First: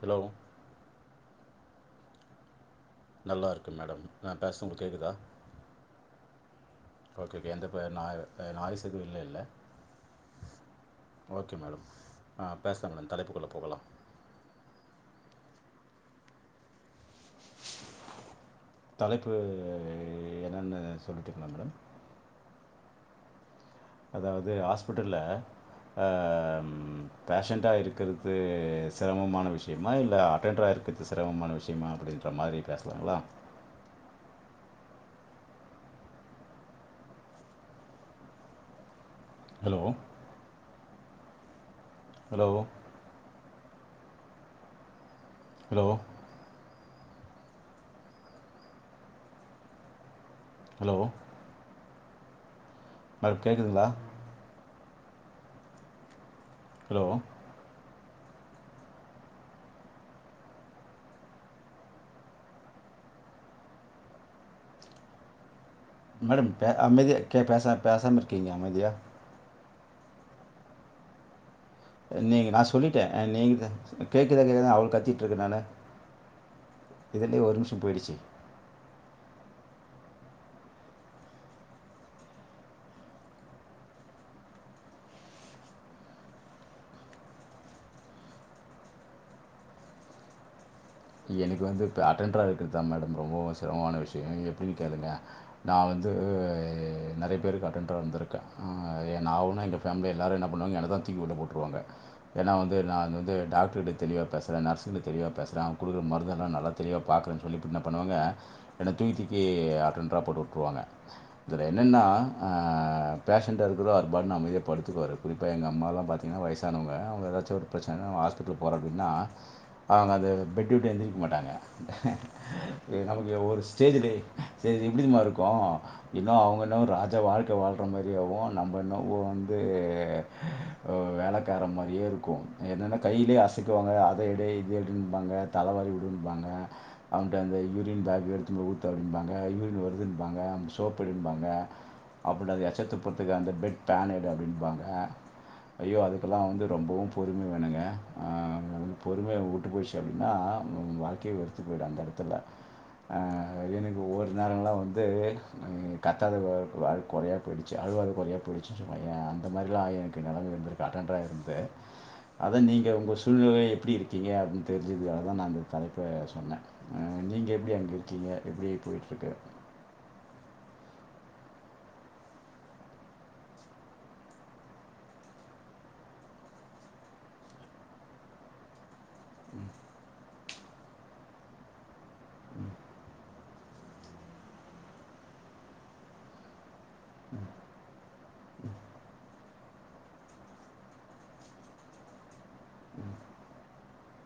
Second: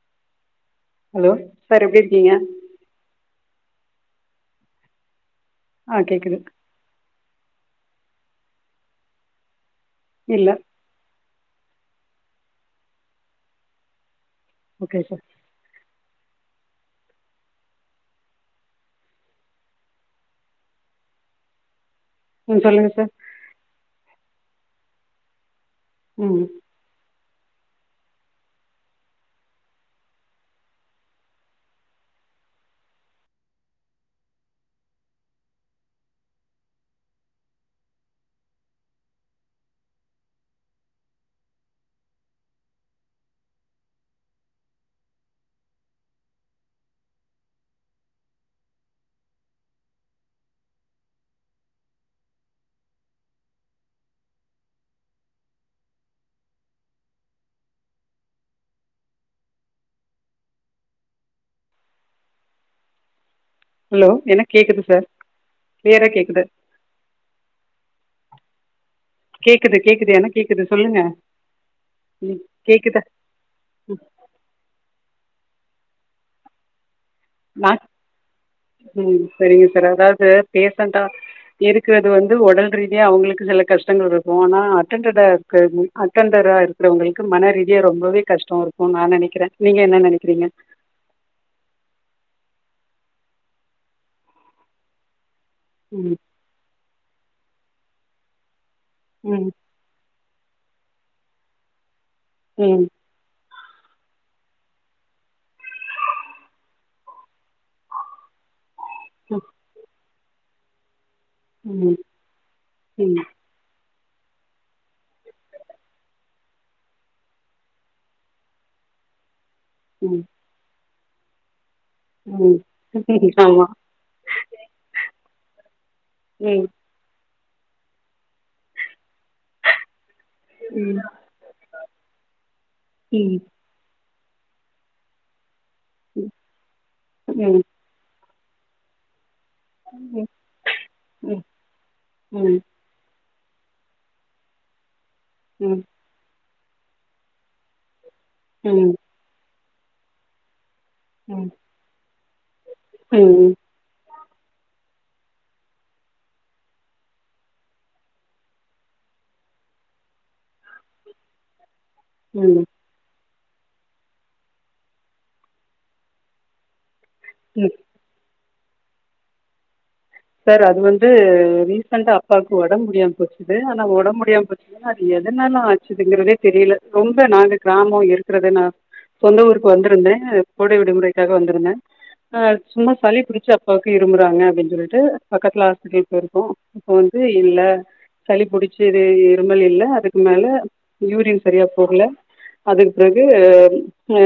Hello hello sir எப்டி இருக்கீங்க நல்லா இருக்க மேடம் நா பேச உங்களுக் கேட்குதா ஆ கேக்குது ஓகே ஓகே எந்த இப்ப ந நாய்ஸ் எது இல்லேல்ல இல்ல ஓகே மேடம் நா பேச இருந்த தலைப்புக்குள்ள போகலாம் ஓகே சார் தலைப்பு என்னன்னு சொல்டீங்ளா மேடம் ம் சொல்லுங்க சார் அதாவது ஹாஸ்பிட்டல்ல ஆ ம் பேஷண்ட்டா இருக்கிறது சிரமமான விஷயமா இல்ல அட்டன்டரா இருக்கிறது சிரமமான விஷயமா அப்படின் அந்த மாரி பேசலாங்ளா hello hello hello hello madam கேக்குதுங்ளா ஹலோ ஹலோ எனக்கு கேக்குது சார் கிளியரா கேக்குது மேடம் பே அமைதியாே கே பேசா பேசாம இருக்கீங்க அமைதியா கேக்குது கேக்குது எனக்கு கேக்குது சொல்லுங்க ம் நீங்க நா சொல்லிட்டே கேக்குதா ஆ நீங்க கேக்குதா கேக்குதான்னு அவள கத்திட்டு இருக்குறே நானு இதுலயே ஒரு நா நிமிஷோ போயிடுச்சு ம் சரிங்க சார் அதாவது பேசண்டா இருக்குறது வந்து ஒடல் ரீதியா அவங்களுக்கு சில கஷ்டங்கள் இருக்கு ஆனா அட்டன்டர கது அட்டெண்டரா இருக்குறவங்களுக்கு மன ரீதியா ரொம்பவே கஷ்டோ இருக்குன்னு நா நெனைக்கிறே நீங்க என்ன நெனைக்கிறீங்க எனக்கு வந்து இப்ப அட்டென்டரா இருக்கிறதுதா மேடம் ரொம்ப சிரமான விஷயோ இது எப்டின்னு கேளுங்க நா வந்து ம் நெறைய பேருக்கு அட்டென்டரா இருந்துருக்கே நா ம் ஒன்னு அங்க ஃபேமிலில எல்லாரு என்ன பண்ணுவாங்க என்னதா தூக்கி உள்ள போட்டுருவாங்க ஏன்னா வந்து ம் நா அங்க வந்து டாக்டர் கிட்ட தெளிவா பேசுறே நர்சுங்க கிட்ட தெளிவா பேசுறே அவங்க குடுக்குற மருந்தெல்லா நல்லா தெளிவா பாக்குறே சொல்லி இப்ப என்ன பண்ணுவங்க என்ன தூக்கி தூக்கி அட்டெண்டரா போட்டு விட்டுருவாங்க இதுல ம் என்னன்னா ஆ ம் பேஷ ண்டா இருக்கறவரு அவரு பாட்டுன்னு அமைதியா படுத்துருவாரு குறிப்பா எங்க அம்மால்லா பாத்தீங்கன்னா வயசானவங்க அவங்க ஏதாச்சு ஒரு பிரச்சனன்னு அவங்க ஹாஸ்பிடல் போறோ அப்டின்னா அவங்க ம் அந்த பெட்டு விட்டு எந்திரிக்க மாட்டாங்க ம் நமக்கு ம் ஒரு ஆமா ஸ்டேஜிலே இது எப்டி தெரியுமா இருக்கு ஏதோ அவங்க ம் என்னவோ ராஜ வாழ்க்கை வாழ்ற மாரியேவு நம்ம என்னவோ வந்து ம் வேலக்காரே மாரியே இருக்கு என்னன்னா ம் கையலயே அசைக்குவாங்க அத எடு இது எடுன்னு பாங்க தலவாரி ம் விடுப்பாங்க அங்குட்டு அந்த ம் யூரின் பேக் எடுத்துன்னு போய் ஊத்து அப்டிம்பாங்க யூரின் ம் வருதுன்பாங்க அந்த சோப்ப ம் ம் எடுன்னுபாங்க ம் அப்பட அந்த எச்ச துப்பு றதுக்கு அந்த பெட் பேன எடு அப்டின்பாங்க ம் ஐயோ அதுக்கெல்லா வந்து ரொம்பவு பொறும வேணுங்க ஆ ம் பொறுமைய விட்டு போயிடுச்சு அப்டின்னா வாழ்க்கையே ம் வெறுத்து போய்டுஅந்த இடத்துல ஆ ம் எனக்கு ஒரு நேரல்லா வந்து வந்து கத்தாத அது கொறையா போயிடுச்சு அழுவாத கொறையா போயிடுச்சு சொல்லுவா ஏ அந்த மாரிலா நெலம வந்துருக்கு அட்டெண்டரா இருந்து ! அதுநீங்க உங்க சூழ்நிலை எப்டி இருக்கீங்க அப்டின்னு தெரிஞ்சிக்கிதுகாகதா நா இந்த தலைப்பே சொன்னே ஆ நீங்க ம் எப்டி அங்க இருக்கீங்க எப்டி போய்ட்டுருக்கு சார் அது வந்து ரீசண்டா அப்பாக்கு ஒடம்பு முடியாம போச்சுது ஆனா ஒடம்ப முடியாம போச்சு அது எதனால ஆச்சுதுங்கறதே தெரியல ரொம்ப நாங்க கிராமோ இருக்குறதுன்னா சொந்த ஊருக்கு வந்துருந்தே கோடை விடுமுறைக்காக வந்துருந்தே ஆ சும்மா சளி பிடிச்ச அப்பாவுக்கு இருமுறாங்க அப்டின்னு சொல்லிட் டு பக்கத்துல ஹாஸ்பிடல் போயிருக்கோ இப்ப வந்து இல்ல சளி புடிச்சு இது இருமல் இல்ல அதுக்கு மேல யூரின் சரியா போகல அதுக்கு பிறகு ஆ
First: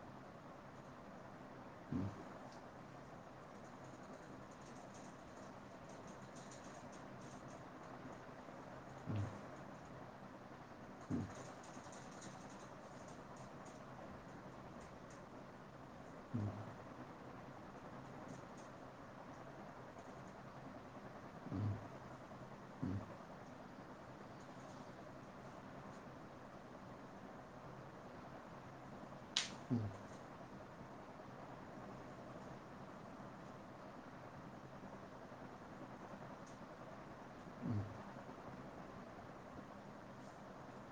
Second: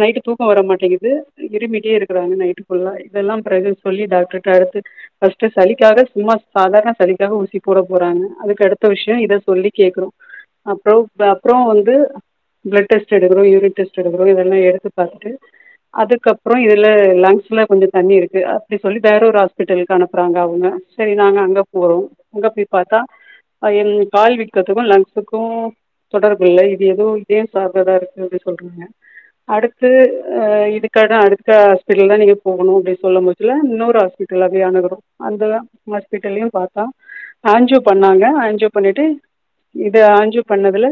நைட்டு தூக்கோ வரமாட்டேங்குது இருமிட்டே இருக்குறாங்க நைட்டு ஃபுல்லா இதெல்லா பிறகு சொல்லி டாக்டர்ட்ட அடுத்து ஃபர்ஸ்ட் சளிக்காக சும்மா சாதாரண சளிக்காக ஊசி போட போறாங்க அதுக்கு அடுத்த விஷயோ இத சொல்லி கேக்குறோ அப்பறோ அப்பறோ வந்து பிளட் டெஸ்ட் எடுக்குறோ யூரின் டெஸ்ட் எடுக்கிறோ இதெல்லா எத்து பாத்துட்டு அதுக்கப்பற இதுல லங்ஸ்ல கொஞ்ச தண்ணி இருக்கு அப்டி சொல்லி வேற ஒரு ஹாஸ் பிட்டலுக்கு அனுப்புறாங்க அவங்க சரி நாங்க அங்க போறோ அங்க போய் பாத்தா ஆ என் கால் வீக்கதுக்கு லன்ஸ்க்கு தொடர்பு இல்லை இது எதோ இதய சார்ந்ததா இருக்கு அப்டி சொல்றாங்க அடுத்து ஆ இதுக்காக அடுத்த ஹாஸ்பிட்டல் தா நீ போகணு அப்டின்னு சொல்ல மொச்சல இன்னோறு ஹாஸ்பிட் டல் அணுகிறோ அந்த ஹாஸ்பிட்டல்லயு பாத்தா ஆஞ்ஜியோ பண்ணாங்க ஆஞ்ஜியோ பண்ணிட்டு இது ஆஞ்ஜியோ பண்ணதுல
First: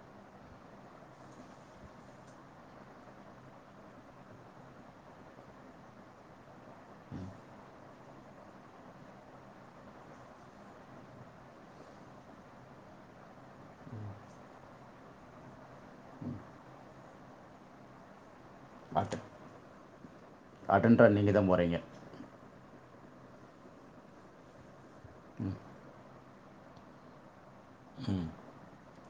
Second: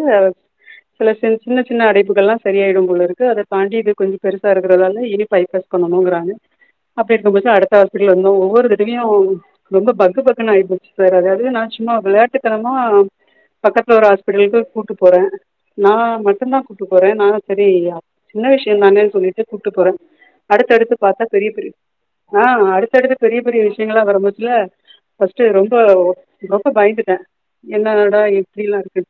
சில சின் சின்ன சின்ன அடைப்புகள்லா சரியாயிடும் போல இருக்கு அத தாண்டி இது கொஞ்ச பெருசா இருக்கறதால இனி பைப்ப பண்ணணுங்கிறாங்க அப்டிருக்கு மோச அடுத்த ஹாஸ்பிடல்ல இருந்து ஒவ்வொரு தடையு ரொம்ப பக்குபக்குன்ன ஆயிபோச்சு சார் அதாவது நா சும்மா விளாட்டுத்தனமா பக்கத்துல ஒரு ஹாஸ்பிட்டலுக்கு கூட்டு போறே நா மட்டுந்தா கூப்ட்டு போறே நா சரி இல்லயா சின்ன விஷ் யந்தானேன்னு அட்டன் சொல்லிட்டு கூட்டு போறே அடுத்தடுத்து அட்டண்டராக பாத்தா நீங்கள் பெரிய தான் பெரிய போகிறீங்க ஆ அடுத் து பெரிய பெரிய விஷயங்களா வரும்மோசல பர்ஸ்ட்டு ரொம்ப ரொம்ப பயந்துட்டே என்னாடா ம் எப்டிலா இருக்கு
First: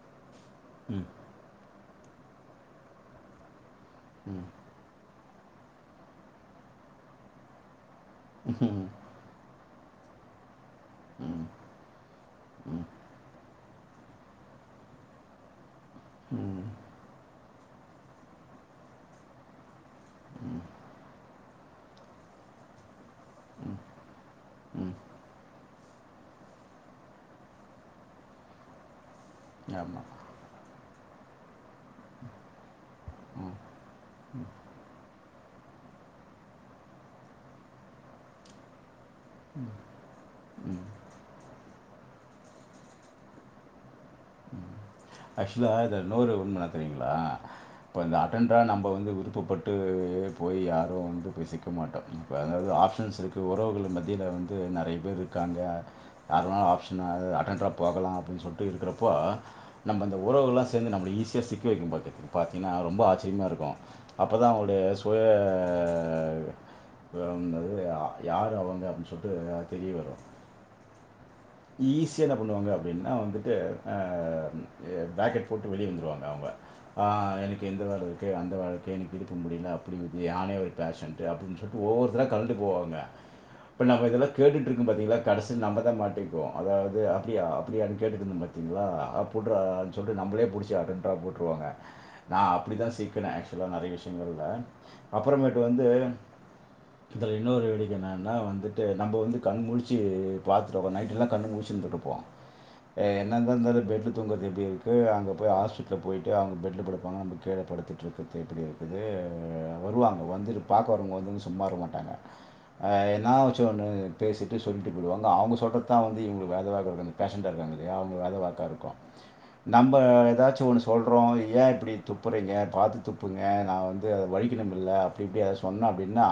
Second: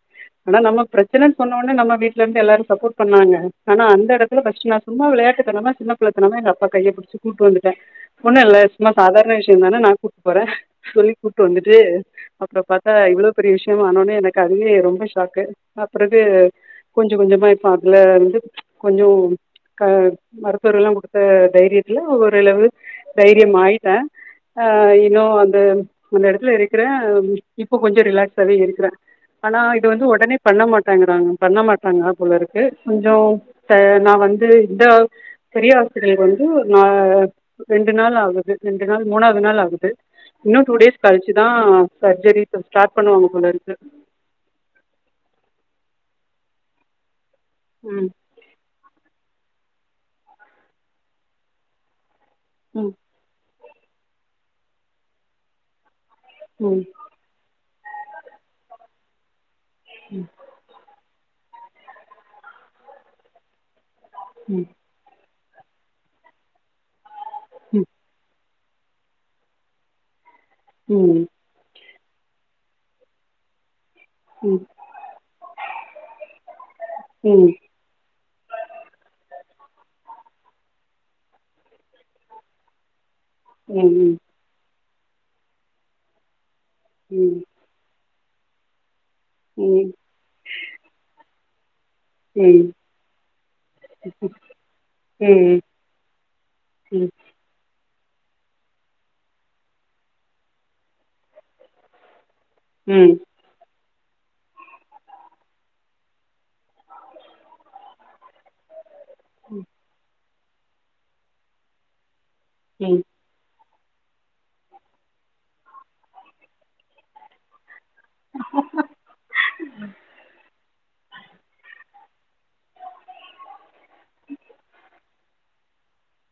ஆனா நம்ம ம் பிரச்சனன்னு சொன்ன ஒடனே நம்ம வீட்ல இருந்து எல்லாரு சப்போட் பண்ணாங்க ஆனா அந்த எடத்துல கஷ்டமாருக் சும்மா விளையாட்டுத்த தனமா சின்ன பிள்ளத்தனம்மா எங்க அப்பா கையபுடிச்சி கூட்டு வந்துட்ட ஒண்ணு இல்ல ம் சாதாரண விஷயந்தானே நா கூப்ட்டு போறே சொல்லி ம் கூப்ட்டு வந்துட்டு அப்பற ம் பாத்தா இவ்வளோ பெரிய விஷயமா ஆனோனே எனக்கு அதுவே ரொம்ப ஷாக்கு அப்பறகு ம், கொஞ்ச கொஞ்சமா இப்ப அதுல வந்து கொஞ்ஜோ க ம், மருத்துவர்கள்ல்லா குடுத்த தைரியத்துல ஓரளவு தைரிய ஆயிட்ட ஆ ம். இன்னு அந்த அந்த எடத்துல இருக்குறே இப்போ கொஞ்ச ரிலாக்ஸ்கவே இருக்குறே ஆனா இது ஆமா. வந்து ஒடனே பண்ண மாட்டாங்கிறாங்க பண்ண மாட்ராங்க போலருக்கு கொஞ்ச ம், ச நா வந்து இந்த பெரிய ஆஸ்பிட்டல்க்கு வந்து நா ரெண்டு நாள் ஆகுது ரெண்டு நாள் மூணாவது நாள் ஆகுது இன்னு டூ ம். டேஸ் கழிச்சு தா சர்ஜரி ஸ்டார்ட் பண்ணுவாங்க போலருக்கு ஆக்சுவலா இத இன்னோரு உண்ம என்ன தெரியுங்களா இப்போ ம் இந்த ஆ ரா நம்ம வந்து விருப்பப்பட்டு போய் யாரு வந்து போய் சிக்க மாட்டோ அதாவது ம் ஆப்ஷன்ஸ் இருக்கு உறவுகள் மத்தியில வந்து நெறைய பேர் இருக்காங்க யார வேணாலு ம் ஆப்ஷனா அது அட்டென்டரா போகலா அப்படின்னு சொல்லிட்டு இருக்கிறப்போ நம்ம அந்த உறவுகலா நம்மல ஈஸியா சிக்க வைக்கு பாத்துக் பாத்தீங்கன்னா ரொம்ப ஆச்சரியமா இருக்கு அப்பதா ம் அவருடைய போய வந்தது ம் யா யார் அவங்க அப்டின் சொல்ட்டு தெரிய வரு ம் ஈஸியா என்ன பண்ணுவாங்க அப்படின்னா வந்துட்டு ம் ஆம் அ பேக்கெட் போட்டு வெளியே வந்துடுவாங்க அவங்க ஆ ம் எனக்கு அந்த வேல இருக்கு அந்த வேல இருக்கு எனக்கு இடுப்பு முடியல அப்டினுது யானே ஒரு பேஷன்ட்டு அப்பின்னு சொல்லிட்டு ஒவ்வொருதரா தல்ட்டு போவாங்க இப்ப நம்ம ம் இதெல்லா கேட்டுட்ருக்கோ பாத்தீங்லா கடைசி நம்மதா மாட்டிக்குவோ அதாவது ம் அப்டியா அப்படியானு கேட்டுட்ருந்தே பாத்தீங்களா ம் ம் அப்புட்றான் சொல்ட்டு நம்பளே புடிச்சி அடென்ட்ரா போட்ருவாங்க நா ம் அப்படி தா சீக்குனே ஆக்சுவல நெறைய விஷயங்கள்ல அப்பறமேட்டு ம் வந்து ம் இதல இன்னொரு வேடிக்க என்னானா வந்துட்டு நம்ம வந்து கண்முழிச்சு பாத்துட்டோ நைட்டுலா கண்ணு மூழ்ச்சிருந்துட்டுப்போ ஏ ம் ம் என் தா இந்தாலு பெட் தூங்கறது எப்டி இருக்கு அங்க போய் ஹாஸ்பிட்டல போய்ட்டு அவங்க பெட்ல படுப்பாங்க நம்ம கீழ படுத்து கது எப்டி இருக்கு ந்து வருவாங்க வந்து பாக்க வரும்போது சும்மா இருக்க மாட்டாங்க ம் ம் ம் அ ம் ஏனா சோன பேசிட்டு சொல்லிட்டு பேடுவாங்க அவங்க சொல்றத் தா வந்து இங்களுக்கு வேதவாக்கா பேஷண்ட்டா இருக்காங்கல்லயா அவங்க வேத வாக்கா இருக்கு நம்ம ஏதாச்சு ஒன்னு சொ சொல்றோ ஏ இப்படி துப்புறீங்க பாத்து துப்புங்க நா வந்து அத வழிக்கிணுமில்ல திருப்பி அத சொன்னோ அப்டின்னா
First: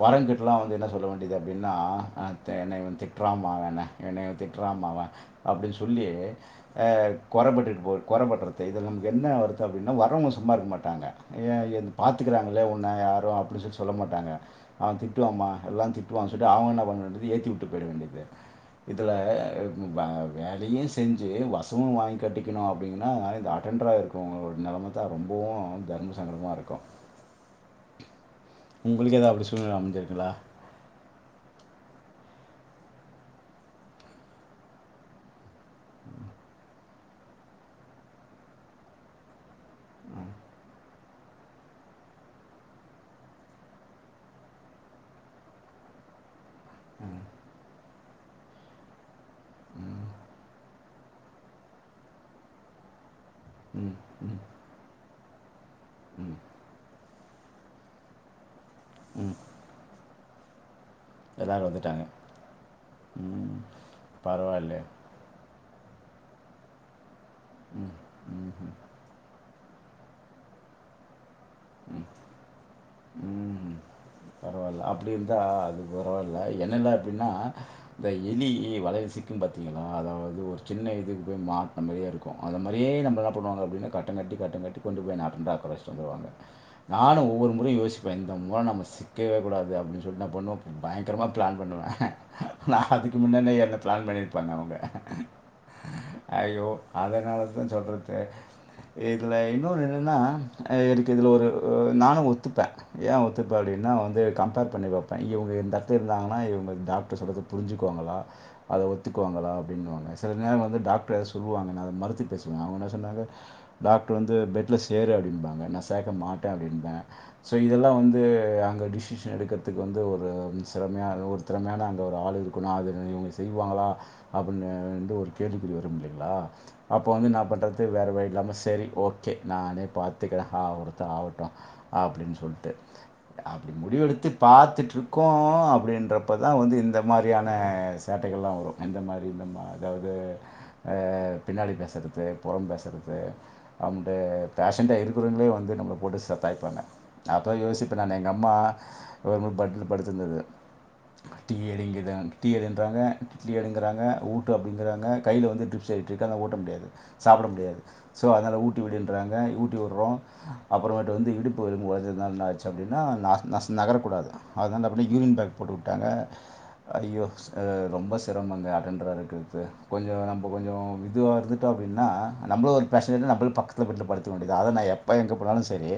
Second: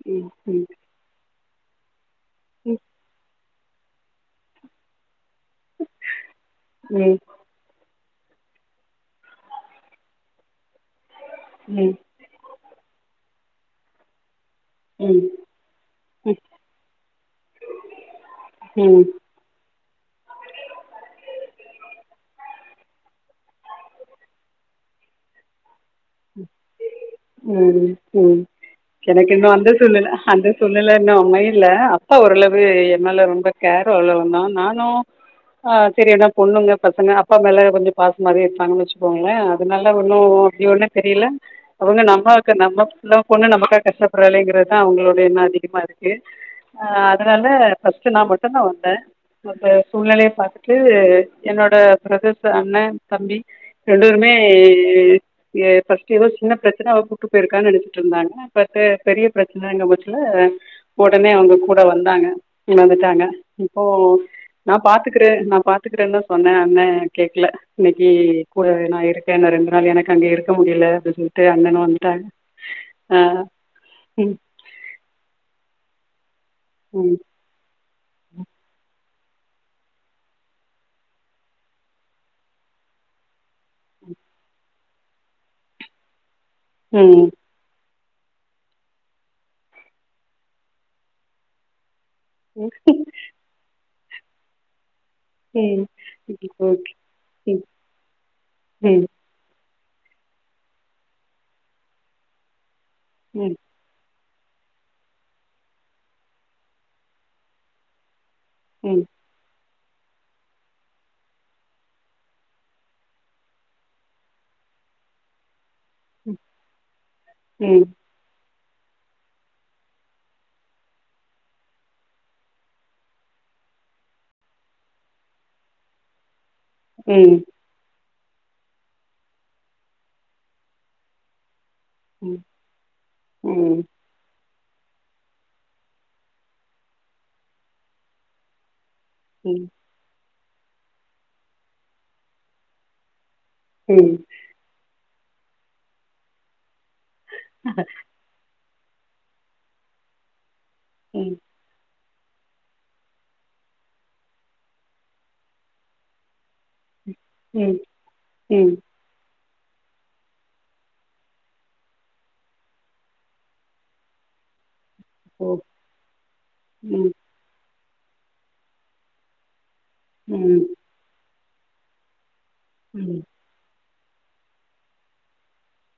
வாடன் கிட்டலா வந்து என்ன சொல்ல வேண்டியதா அப்டின்னா அ த என்ன இவ திட்றாமா இவன என்ன திட்றாமா அவ அப்டின் சொல்லி அ கொறப்பட்டு போ கொறப்பட்றது இதுல நமக்கு என்ன வருத்தோ அப்டின்னா வரவங்க சும்மா இருக்க மாட்டாங்க ஏ ஏ பாத் துக்குறாங்கள உன்ன யாரு அப்டின் சொல்லி சொல்ல மாட்டாங்க அவ ம் திட்டுவாம்மா எல்லா திட்டுவான் சொல்ட்டு அவ என்ன பண்றது ஏத்தி விட்டு போயிட வேண்டியது ம் இதுல இவ் வ வேலையு செஞ்சு வசமு வாங்கி கட்டிக்கணு அப்டின்னா அதா அட்டெண்டடரா இருக் கு நெலம தா ரொம்பவு தர்ம சங்கடமா இருக்கு ம் ம் உங்களுக்கு ஏதாவது எனக்கு அப்படி இன்னும் அந்த சூழ்நிலை சூழ்நில அமைஞ்சிருக்குங்களா? அந்த சூழ்நில இன்னு அமையல அப்பா ஓரளவு எ மேல ரொம்ப கேர் அவ்ளவு நா நானு ஆ சரியதா பொண்ணுங்க பசங்க அப்பா மேல கொஞ்சோ பாசமாவே இருப்பாங்கன் வெச் கோங்கல அதனால ஒண்ணு அப்டி ஒண்ணு தெரில அவங்க நம்மக்கு நம்ம [unintelligible] பொண்ணு நமக்கா கஷ்டப்படுறாளேங்கிறதா அவங்களோட எண்ணோ அதிகமா இருக்கு அ ம், அதனால பஸ் ஸ்ட் நா மட்டு தா வந்த அந்த ம், சூழ்நிலைய பாத்துட்டு என்னோட பிரதர்ஸ் அண்ண தம்பி ம், ரெண்டு வேருமே ம், ய பஃஸ்ட்டு ஏதோ ம், சின்ன பிரச்சன அவ கூட்டு போயிருக்கான் நினச்சுட்டு இருந்தாங்க பாத்து பெரிய ம். பிரச்சன எங்க போச்சுல ஒடனே அவங்க எல்லாரும் கூட வந்துட்டாங்க. வந்தாங்க இறந்துட்டாங்க ம். இப்போ நா பரவாயில்ல. பாத்து க்கிற நா பாத்துக்கிறேன் தா சொன்ன அண்ண கேக்கல ம், இன்னைக்கி கூட ம்ஹ்ம். நா இருக் க இன்னு ரெண்டு நாள் எனக்கு அங்க இருக்க முடில அப்டி சொல்ட்டு அண்ணனு வந்துட்டாங்க அ ம் பரவால்லா அப்டி இருந்தா அது பரவால்லா என்னலா ம் எப்படின்னா இந்த எலி வளைல சிக்கு பாத்தீங்களா அதாவது ஒரு சின்ன இதுக்கு போய் மாட்னா மாரியே இருக்கோ கோ அந்த மாரியே நம்ம என்ன பண்ணுவாங்க அப்டின்னா கட்டங்கட்டி கட்டங்கட்டி கொண்டு போய் என்ன அட்டெண்டர்ரா உக்கார வச்சுட்டு வந்துருவாங்க நானு ம் ஒவ்வொரு முறையு யோசிப்ப இந்த முறை நம்ம ஸ் க்கவே கூடாது அப்டின்னு சொல்ட்டு என்ன பண்ணு பயங்கரமாக ப்ளன் பண்ணுவ நா அதுக்கு முன்னணே என்ன ப்ளன் பண்ணிருப்பாங்க அவங்க ம் ம் அய்யோ ஓகே அதனால தா சொல்றதே ம் ஏ இதுல இன்னொன்னு என்னன்னா எனக்கு இதுல ஒரு நானு ஒத்துப்ப ஏ ம் ஒத்துப்ப அப்டின் என்ன வந்து கம்பேர் பண்ணி வைப்ப இவங்க இந்த எடத்துல இருந்தாங்கன்னா இவங்க டாக்டர் சொல்றது புரிஞ்சுக்குவாங்களா அத ம் ஒத்துக்குவாங்களா அப்டின்னுவாங்க சில நேரோ வந்து டாக்டர் எதா சொல்லுவாங்கன்னா அத மறுத்தி பேசுவாங்க அவங்க என்ன சொன்னாங்க டாக்டர் வந்து பெட்ல சேரு அப்டின்பாங்க நா சேக்க ம் மாட்ட அப்டின்ப சோ ம் இதெல்லா வந்து அங்க டிசிஷன் எடுக்கிறதுக்கு வந்து ஒரு சிறமையான ஒரு திறமையான அங்க ஒரு ஆள் இருக்குணு அது இவ்ங்க செய்வாங்களா அப்டின்னு அ வந்து ஒரு கேள்விக்குறி வரு இல்லைங்களா அப்ப ம் வந்து நா ம் பண்றது டு வேற வழி இல்லாம செரி ஓகே நானே பாத்துக்கிற ஆவர்த்து ஆவட்டு அப்டின் சொல்ட்டு ம் அப்டி ம் முடிவெடுத்து பாத்துட்ருக்கோ அப்டின்றப்ப தா வந்து இந்த மாரியான சேட்டைகள்லா வரு எந்த மாரி அப்டின்ற மா அதாவ்து அ பின்னாடி பேசறது புறம் பேசறது அந்த பேஷண்டா இருக்கிறவங்களே வந்து நம்மள போட்டு செதைப்பாங்க நா அதா யோசி னே எங்க அம்மா கவர்மெண்ட் பெட்ல படுத்திருந்தது ம் டீ எடிங்கிது டீ எடுன்றாங்க இட்லி எடுங்கறாங்க ஊட்டு அப்டிங்கிறாங்க கைல வந்து ட்ரிப்ஸ் ஏறிடிருக்கு ஆனா ஊட்ட முடியாது சாப்ட ம் ம் முடியாது சோ அதனால ம் ஊட்டி விடு றாங்க ஊட்டி விட்றோ அப்புறமேட்டு வந்து இடுப்பு எலும்பு ஒடஞ்சதுனால என்னாச்சு சு அப்டின்னா நாஸ் நஸ் நகரக்கூடாது அதனா அந்த பண்ணே யூரின் ஓ பேக் போட்டுவுட்டாங்க ம் அய்யோ அ ரொம்ப சிரமங்க அட்டெண்டரா இருக்கிறது கொஞ்சோ நம்ம ம் கொஞ்சோ இதுவா இருந்துட்டோ அப்டின்னா நம்ளு ஒரு ம் பேஷ்ண்டுனு நம்ளுக்கு பக்கத்தில பெட்ல படுத்தக்க வேண்டியதுதா அத நா எப்ப எங்கே போனாலு செரி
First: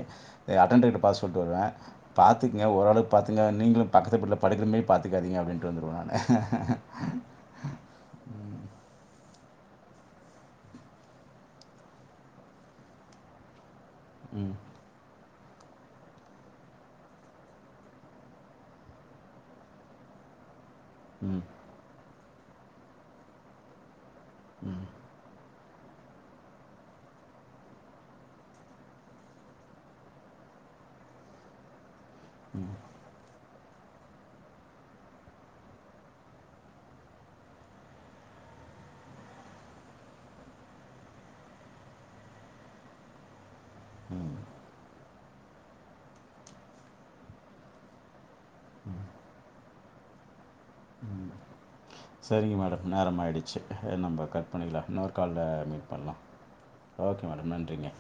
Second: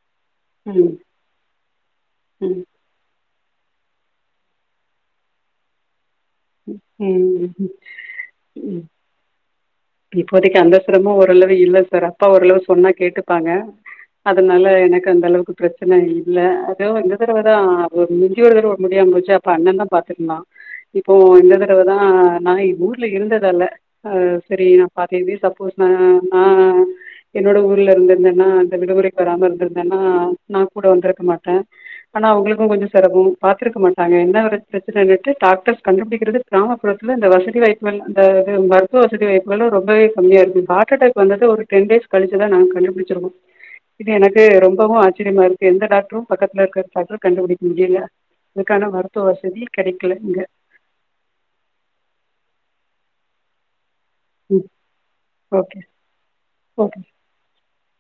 அட்டென்டர் ம் கிட்ட பாஸ் சொல்ட்டு வருவே ம் பாத்துக்கங்க ஓரளவுக் பாத்துங்க நீங்களு பக்கத்து பெட்ல படிக்கிற மாரி பாத்துக்காதீங்க அப்டின்ட்டு வந்துடுவே நானு ம் ம் இப்போதைக்கு அந்த சிரமு ஓரளவு இல்ல சார் அப்பா ஓரளவு சொன்னா கேட்டுப்பாங்க ம், அதனால எனக்கு அந்தளவுக்கு பிரச்சன இல்ல அதோ இந்த தடவதா ஒரு மிஞ்சி ஒரு தட முடியாம போச்சு அப்ப அண்ணந்தா பாத்துக்கினா இப்போ ம், இந்த தடவ தா நா ஊர்ல இருந்ததால ஆ செரி நா பாத் சேதி சப்போஸ் நா நா என்னோட ஊர்ல இருந்திருந்தேன்னா இந்த விடுமுறைக்கு வராம இருந்திருந்தேன்னா நா கூட வந்திருக்க மாட்டே ஆனா அவ்ங்களுக்கு கொஞ்சோ சிரமோ பாத் துருக்க மாட்டாங்க என்ன ஒரு பிரச்சனங்காட்டு டாக்டர்ஸ் கண்டுபுடிக்கிறதே கிராமப்புறத்தில இந்த வசதி வாய்ப் புல்ல அந்த இது மருத்துவ வசதி வாய்ப்புகல்லா ரொம்பவே கம்மியா இருக்கு ஹார்ட் அட்டாக் வந்தது ஒரு டென் டேஸ் கழிச்சிதா நாங்க கண்டுபிடிச்சிருகோ இது ம், எனக்கு ரொம்பவு ஆச்சரியமா இருக்கு எந்த டாக்டரு பக்கத்துல இருக்க டாக்டர் கண்டுபுடிக்க முடியல அதுக்கான மருத்துவ வசதி கெடைக்கல இங்க ம் செரிங்க மேடம் நேரம் ஆயிடுச்சு நம்ப கட் ம் பண்ணிடலா இன்னொரு கால்ல ஓகே மீட் பண்ணலா ஓகே மேடம் நன்றிங்க